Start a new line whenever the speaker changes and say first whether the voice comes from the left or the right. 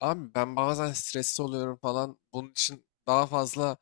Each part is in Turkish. left: Abi ben bazen stresli oluyorum falan. Bunun için daha fazla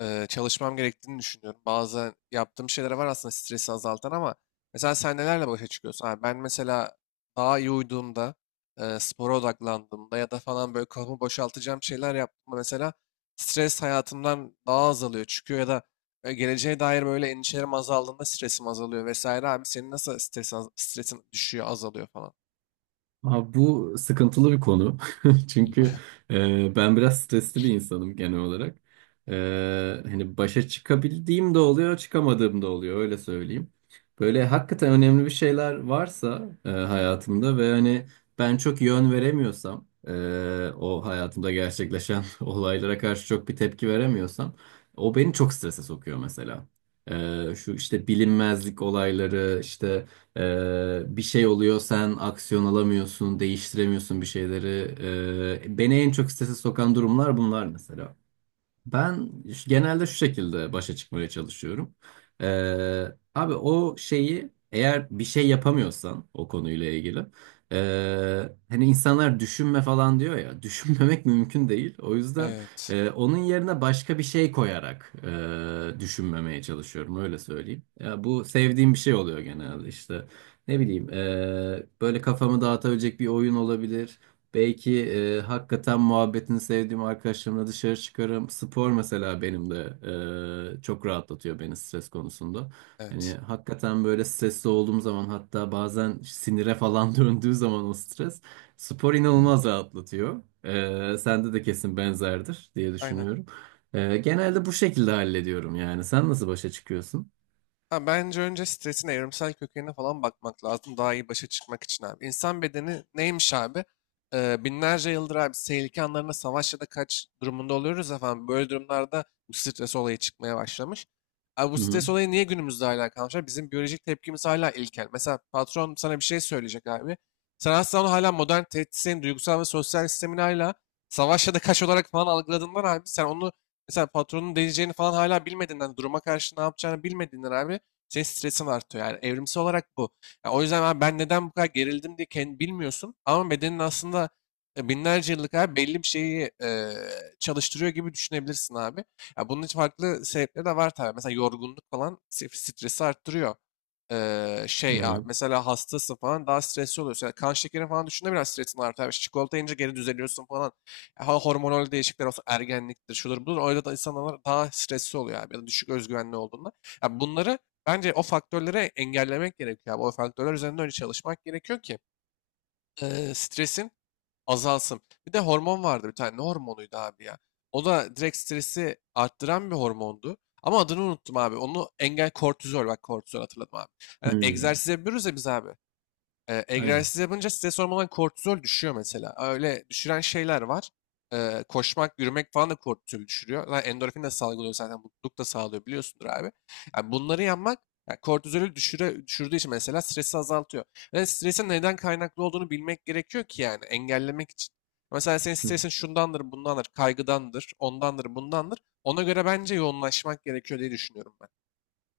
left: çalışmam gerektiğini düşünüyorum. Bazen yaptığım şeyler var aslında stresi azaltan ama mesela sen nelerle başa çıkıyorsun? Abi ben mesela daha iyi uyuduğumda, spora odaklandığımda ya da falan böyle kafamı boşaltacağım şeyler yaptığımda mesela stres hayatımdan daha azalıyor, çıkıyor ya da geleceğe dair böyle endişelerim azaldığında stresim azalıyor vesaire. Abi senin nasıl stresin düşüyor, azalıyor falan?
right: Abi bu sıkıntılı bir konu. Çünkü ben biraz stresli bir insanım genel olarak. E, Hani başa çıkabildiğim de oluyor, çıkamadığım da oluyor öyle söyleyeyim. Böyle hakikaten önemli bir şeyler varsa hayatımda ve hani ben çok yön veremiyorsam, o hayatımda gerçekleşen olaylara karşı çok bir tepki veremiyorsam, o beni çok strese sokuyor mesela. Şu işte bilinmezlik olayları, işte bir şey oluyor, sen aksiyon alamıyorsun, değiştiremiyorsun bir şeyleri. Beni en çok strese sokan durumlar bunlar mesela. Ben genelde şu şekilde başa çıkmaya çalışıyorum. Ee, Abi o şeyi, eğer bir şey yapamıyorsan o konuyla ilgili hani insanlar düşünme falan diyor ya, düşünmemek mümkün değil. O yüzden
left: Evet,
right: onun yerine başka bir şey koyarak düşünmemeye çalışıyorum öyle söyleyeyim. Ya, bu
left: evet,
right: sevdiğim bir şey oluyor genelde, işte ne bileyim, böyle kafamı dağıtabilecek bir oyun olabilir. Belki hakikaten muhabbetini sevdiğim arkadaşlarımla dışarı çıkarım. Spor mesela benim de çok rahatlatıyor beni stres konusunda. Hani
left: evet.
right: hakikaten böyle stresli olduğum zaman, hatta bazen sinire falan döndüğü zaman o stres, spor inanılmaz rahatlatıyor. Sende de kesin benzerdir diye
left: Aynen.
right: düşünüyorum. Genelde bu şekilde hallediyorum yani. Sen nasıl başa çıkıyorsun?
left: Ha, bence önce stresin evrimsel kökenine falan bakmak lazım daha iyi başa çıkmak için abi. İnsan bedeni neymiş abi? Binlerce yıldır abi tehlike anlarında savaş ya da kaç durumunda oluyoruz efendim. Böyle durumlarda bu stres olayı çıkmaya başlamış. Abi bu
right: Hı hı.
left: stres olayı niye günümüzde hala kalmış, abi? Bizim biyolojik tepkimiz hala ilkel. Mesela patron sana bir şey söyleyecek abi. Sen aslında onu hala modern tehditlerin duygusal ve sosyal sistemini hala savaş ya da kaç olarak falan algıladığından abi sen onu, mesela patronun diyeceğini falan hala bilmediğinden, duruma karşı ne yapacağını bilmediğinden abi senin stresin artıyor. Yani evrimsel olarak bu. Ya o yüzden abi ben neden bu kadar gerildim diye kendi bilmiyorsun. Ama bedenin aslında binlerce yıllık abi belli bir şeyi çalıştırıyor gibi düşünebilirsin abi. Ya bunun için farklı sebepleri de var tabii. Mesela yorgunluk falan stresi arttırıyor. Şey abi mesela hastasın falan daha stresli oluyorsun. Yani kan şekerin falan düşünde biraz stresin artar. Yani çikolata yiyince geri düzeliyorsun falan. Ha, hormonal değişiklikler olsa ergenliktir, şudur budur. Öyle da insanlar daha stresli oluyor abi. Ya da düşük özgüvenli olduğunda. Ya bunları, bence o faktörleri engellemek gerekiyor abi. O faktörler üzerinde öyle çalışmak gerekiyor ki stresin azalsın. Bir de hormon vardı bir tane. Ne hormonuydu abi ya? O da direkt stresi arttıran bir hormondu. Ama adını unuttum abi. Onu engel kortizol. Bak kortizol hatırladım abi.
right: Hı
left: Yani
right: hı.
left: egzersiz yapıyoruz ya biz abi.
right: Aynen.
left: Egzersiz yapınca stres hormonundan kortizol düşüyor mesela. Öyle düşüren şeyler var. E, koşmak, yürümek falan da kortizol düşürüyor. Lan endorfin de salgılıyor zaten. Mutluluk da sağlıyor biliyorsundur abi. Yani bunları yapmak, yani kortizolü düşürdüğü için mesela stresi azaltıyor. Ve stresin neden kaynaklı olduğunu bilmek gerekiyor ki yani engellemek için. Mesela senin stresin şundandır, bundandır, kaygıdandır, ondandır, bundandır. Ona göre bence yoğunlaşmak gerekiyor diye düşünüyorum ben.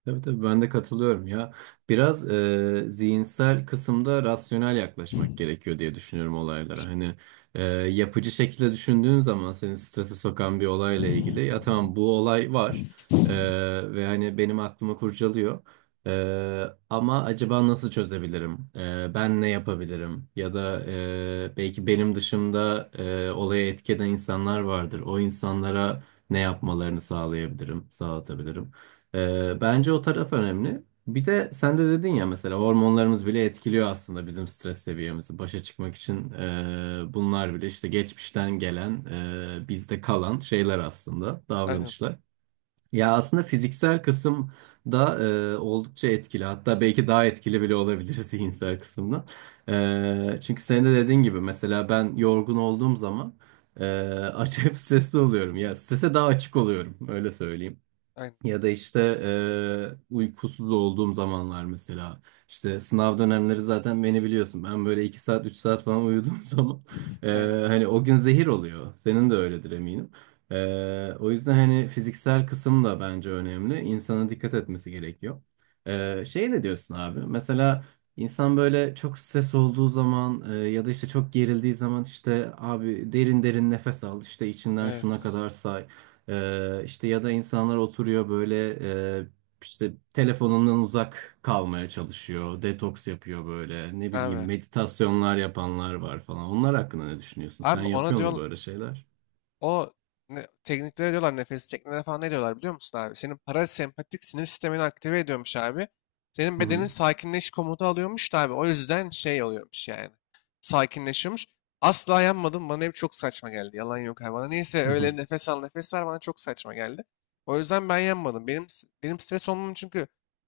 right: Tabii tabii, ben de katılıyorum ya. Biraz zihinsel kısımda rasyonel yaklaşmak gerekiyor diye düşünüyorum olaylara. Hani yapıcı şekilde düşündüğün zaman seni strese sokan bir olayla ilgili, ya tamam bu olay var e, ve hani benim aklımı kurcalıyor. Ama acaba nasıl çözebilirim? Ben ne yapabilirim? Ya da belki benim dışımda olaya etki eden insanlar vardır. O insanlara ne yapmalarını sağlayabilirim, sağlatabilirim? Bence o taraf önemli. Bir de sen de dedin ya, mesela hormonlarımız bile etkiliyor aslında bizim stres seviyemizi. Başa çıkmak için bunlar bile işte geçmişten gelen, bizde kalan şeyler aslında,
left: Aynen,
right: davranışlar. Ya aslında fiziksel kısım da oldukça etkili. Hatta belki daha etkili bile olabilir zihinsel kısımdan. Çünkü senin de dediğin gibi, mesela ben yorgun olduğum zaman e, acayip stresli oluyorum. Ya strese daha açık oluyorum öyle söyleyeyim.
left: aynen,
right: Ya da işte uykusuz olduğum zamanlar mesela. İşte sınav dönemleri zaten beni biliyorsun. Ben böyle 2 saat 3 saat falan uyuduğum zaman e,
left: aynen.
right: hani o gün zehir oluyor. Senin de öyledir eminim. O yüzden hani fiziksel kısım da bence önemli. İnsana dikkat etmesi gerekiyor. Şey, ne diyorsun abi? Mesela insan böyle çok stres olduğu zaman ya da işte çok gerildiği zaman, işte abi derin derin nefes al, işte içinden
left: Evet,
right: şuna kadar say. İşte ya da insanlar oturuyor böyle, e, işte telefonundan uzak kalmaya çalışıyor, detoks yapıyor böyle, ne bileyim
left: abi.
right: meditasyonlar yapanlar var falan. Onlar hakkında ne düşünüyorsun? Sen
left: Abi ona
right: yapıyor mu
left: diyor,
right: böyle şeyler?
left: o ne- tekniklere diyorlar nefes çekmelere falan ne diyorlar biliyor musun abi? Senin parasempatik sinir sistemini aktive ediyormuş abi. Senin
right: Hı
left: bedenin
right: hı,
left: sakinleş komutu alıyormuş da abi. O yüzden şey oluyormuş yani. Sakinleşiyormuş. Asla yanmadım. Bana hep çok saçma geldi. Yalan yok abi. Bana neyse
right: hı hı,
left: öyle nefes al nefes ver bana çok saçma geldi. O yüzden ben yanmadım. Benim stres olmam çünkü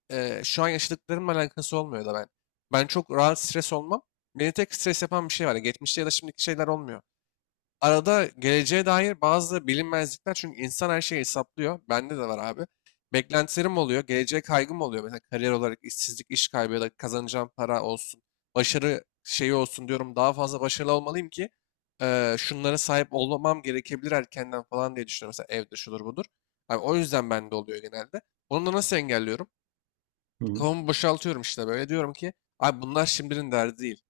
left: şu an yaşadıklarımla alakası olmuyor da ben. Ben çok rahat stres olmam. Beni tek stres yapan bir şey var. Geçmişte ya da şimdiki şeyler olmuyor, arada geleceğe dair bazı bilinmezlikler, çünkü insan her şeyi hesaplıyor. Bende de var abi. Beklentilerim oluyor, geleceğe kaygım oluyor. Mesela kariyer olarak işsizlik, iş kaybı ya da kazanacağım para olsun, başarı şeyi olsun diyorum. Daha fazla başarılı olmalıyım ki şunlara sahip olmam gerekebilir erkenden falan diye düşünüyorum. Mesela evde şudur budur. Abi o yüzden bende oluyor genelde. Bunu da nasıl engelliyorum?
right: hı hı.
left: Kafamı boşaltıyorum işte, böyle diyorum ki abi bunlar şimdinin derdi değil.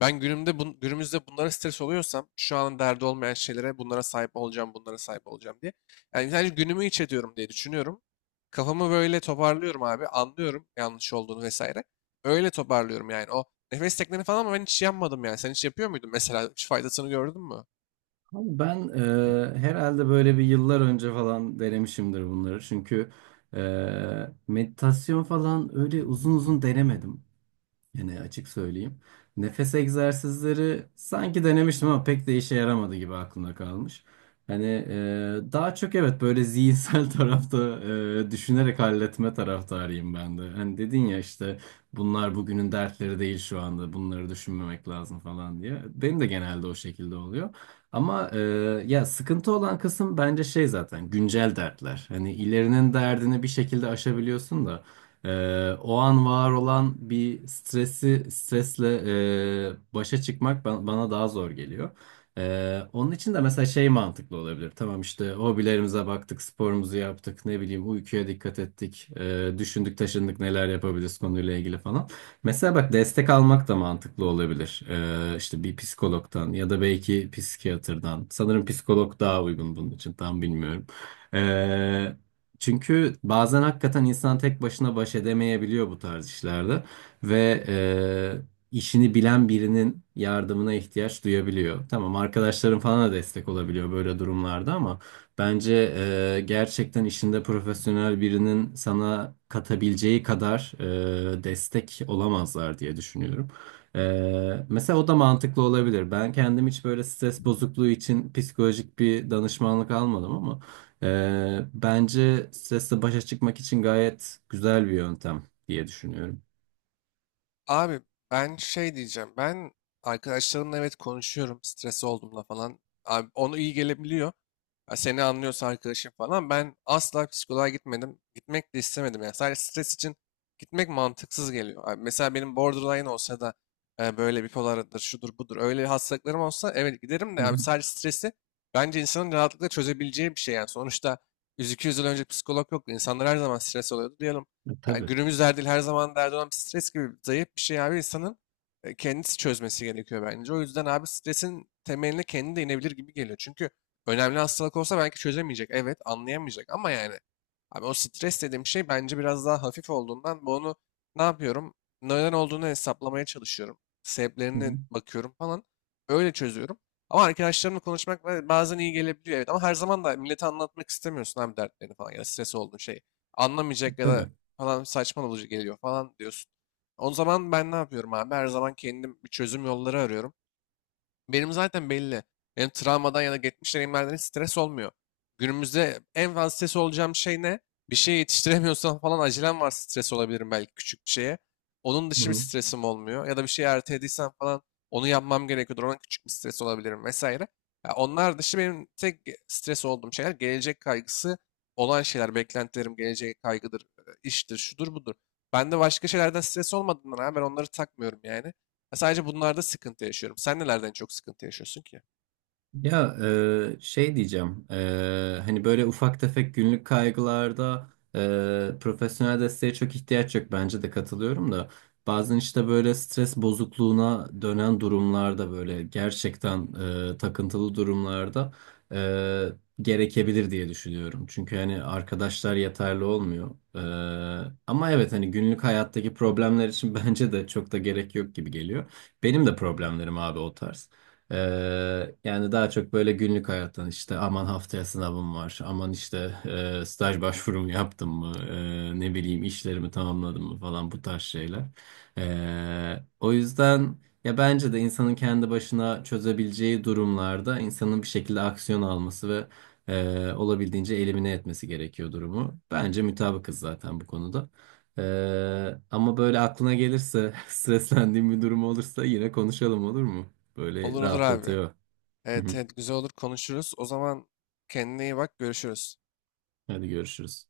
left: Ben günümüzde bunlara stres oluyorsam şu an derdi olmayan şeylere, bunlara sahip olacağım, bunlara sahip olacağım diye. Yani sadece günümü iç ediyorum diye düşünüyorum. Kafamı böyle toparlıyorum abi. Anlıyorum yanlış olduğunu vesaire. Öyle toparlıyorum yani. O nefes tekniğini falan ama ben hiç yapmadım yani. Sen hiç yapıyor muydun mesela? Hiç faydasını gördün mü?
right: Abi ben herhalde böyle bir yıllar önce falan denemişimdir bunları. Çünkü meditasyon falan öyle uzun uzun denemedim. Yine açık söyleyeyim. Nefes egzersizleri sanki denemiştim ama pek de işe yaramadı gibi aklımda kalmış. Hani daha çok evet böyle zihinsel tarafta düşünerek halletme taraftarıyım ben de. Hani dedin ya işte, bunlar bugünün dertleri değil, şu anda bunları düşünmemek lazım falan diye. Benim de genelde o şekilde oluyor. Ama ya sıkıntı olan kısım bence şey, zaten güncel dertler. Hani ilerinin derdini bir şekilde aşabiliyorsun da. O an var olan bir stresi, stresle başa çıkmak bana daha zor geliyor. Onun için de mesela şey mantıklı olabilir. Tamam işte, hobilerimize baktık, sporumuzu yaptık, ne bileyim uykuya dikkat ettik, düşündük taşındık neler yapabiliriz konuyla ilgili falan. Mesela bak, destek almak da mantıklı olabilir. İşte bir psikologdan ya da belki psikiyatrdan. Sanırım psikolog daha uygun bunun için, tam bilmiyorum. Ee, Çünkü bazen hakikaten insan tek başına baş edemeyebiliyor bu tarz işlerde ve işini bilen birinin yardımına ihtiyaç duyabiliyor. Tamam, arkadaşların falan da destek olabiliyor böyle durumlarda ama bence gerçekten işinde profesyonel birinin sana katabileceği kadar destek olamazlar diye düşünüyorum. Mesela o da mantıklı olabilir. Ben kendim hiç böyle stres bozukluğu için psikolojik bir danışmanlık almadım ama bence stresle başa çıkmak için gayet güzel bir yöntem diye düşünüyorum.
left: Abi ben şey diyeceğim. Ben arkadaşlarımla, evet, konuşuyorum. Stres olduğumda falan. Abi onu iyi gelebiliyor. Ya seni anlıyorsa arkadaşım falan. Ben asla psikoloğa gitmedim. Gitmek de istemedim. Yani sadece stres için gitmek mantıksız geliyor. Abi mesela benim borderline olsa da böyle bipolardır, şudur budur. Öyle hastalıklarım olsa evet giderim
right: Hı
left: de
right: hı.
left: abi sadece stresi, bence insanın rahatlıkla çözebileceği bir şey yani. Sonuçta 100-200 yıl önce psikolog yoktu. İnsanlar her zaman stres oluyordu. Diyelim,
right: E,
left: yani
right: tabii.
left: günümüz derdi her zaman derdi olan bir stres gibi zayıf bir şey, abi insanın kendisi çözmesi gerekiyor bence. O yüzden abi stresin temeline kendi de inebilir gibi geliyor. Çünkü önemli hastalık olsa belki çözemeyecek. Evet anlayamayacak ama yani abi o stres dediğim şey bence biraz daha hafif olduğundan bunu ne yapıyorum? Neden olduğunu hesaplamaya çalışıyorum.
right: Hı hı.
left: Sebeplerine bakıyorum falan. Öyle çözüyorum. Ama arkadaşlarımla konuşmak bazen iyi gelebiliyor evet, ama her zaman da millete anlatmak istemiyorsun abi dertlerini falan, ya da stres olduğun şeyi anlamayacak ya da
right: Tabii.
left: falan saçma olucu geliyor falan diyorsun. O zaman ben ne yapıyorum abi? Her zaman kendim bir çözüm yolları arıyorum. Benim zaten belli. Benim travmadan ya da geçmiş deneyimlerden hiç stres olmuyor. Günümüzde en fazla stres olacağım şey ne? Bir şey yetiştiremiyorsam falan, acelem var, stres olabilirim belki küçük bir şeye. Onun
right: Hı
left: dışı bir
right: hı.
left: stresim olmuyor. Ya da bir şeyi ertelediysem falan, onu yapmam gerekiyordur. Ona küçük bir stres olabilirim vesaire. Ya onlar dışı benim tek stres olduğum şeyler gelecek kaygısı olan şeyler. Beklentilerim geleceğe kaygıdır, iştir, şudur budur. Ben de başka şeylerden stres olmadığından abi ben onları takmıyorum yani. Ya sadece bunlarda sıkıntı yaşıyorum. Sen nelerden çok sıkıntı yaşıyorsun ki?
right: Ya şey diyeceğim, hani böyle ufak tefek günlük kaygılarda profesyonel desteğe çok ihtiyaç yok, bence de katılıyorum da bazen işte böyle stres bozukluğuna dönen durumlarda, böyle gerçekten takıntılı durumlarda e, gerekebilir diye düşünüyorum. Çünkü hani arkadaşlar yeterli olmuyor. E, Ama evet, hani günlük hayattaki problemler için bence de çok da gerek yok gibi geliyor. Benim de problemlerim abi o tarz. Yani daha çok böyle günlük hayattan, işte aman haftaya sınavım var, aman işte staj başvurumu yaptım mı, ne bileyim işlerimi tamamladım mı falan, bu tarz şeyler. O yüzden ya bence de insanın kendi başına çözebileceği durumlarda insanın bir şekilde aksiyon alması ve olabildiğince elimine etmesi gerekiyor durumu. Bence mutabıkız zaten bu konuda. Ama böyle aklına gelirse, streslendiğim bir durum olursa yine konuşalım, olur mu? Böyle
left: Olur olur abi.
right: rahatlatıyor. Hı
left: Evet,
right: hı.
left: evet güzel olur konuşuruz. O zaman kendine iyi bak, görüşürüz.
right: Hadi görüşürüz.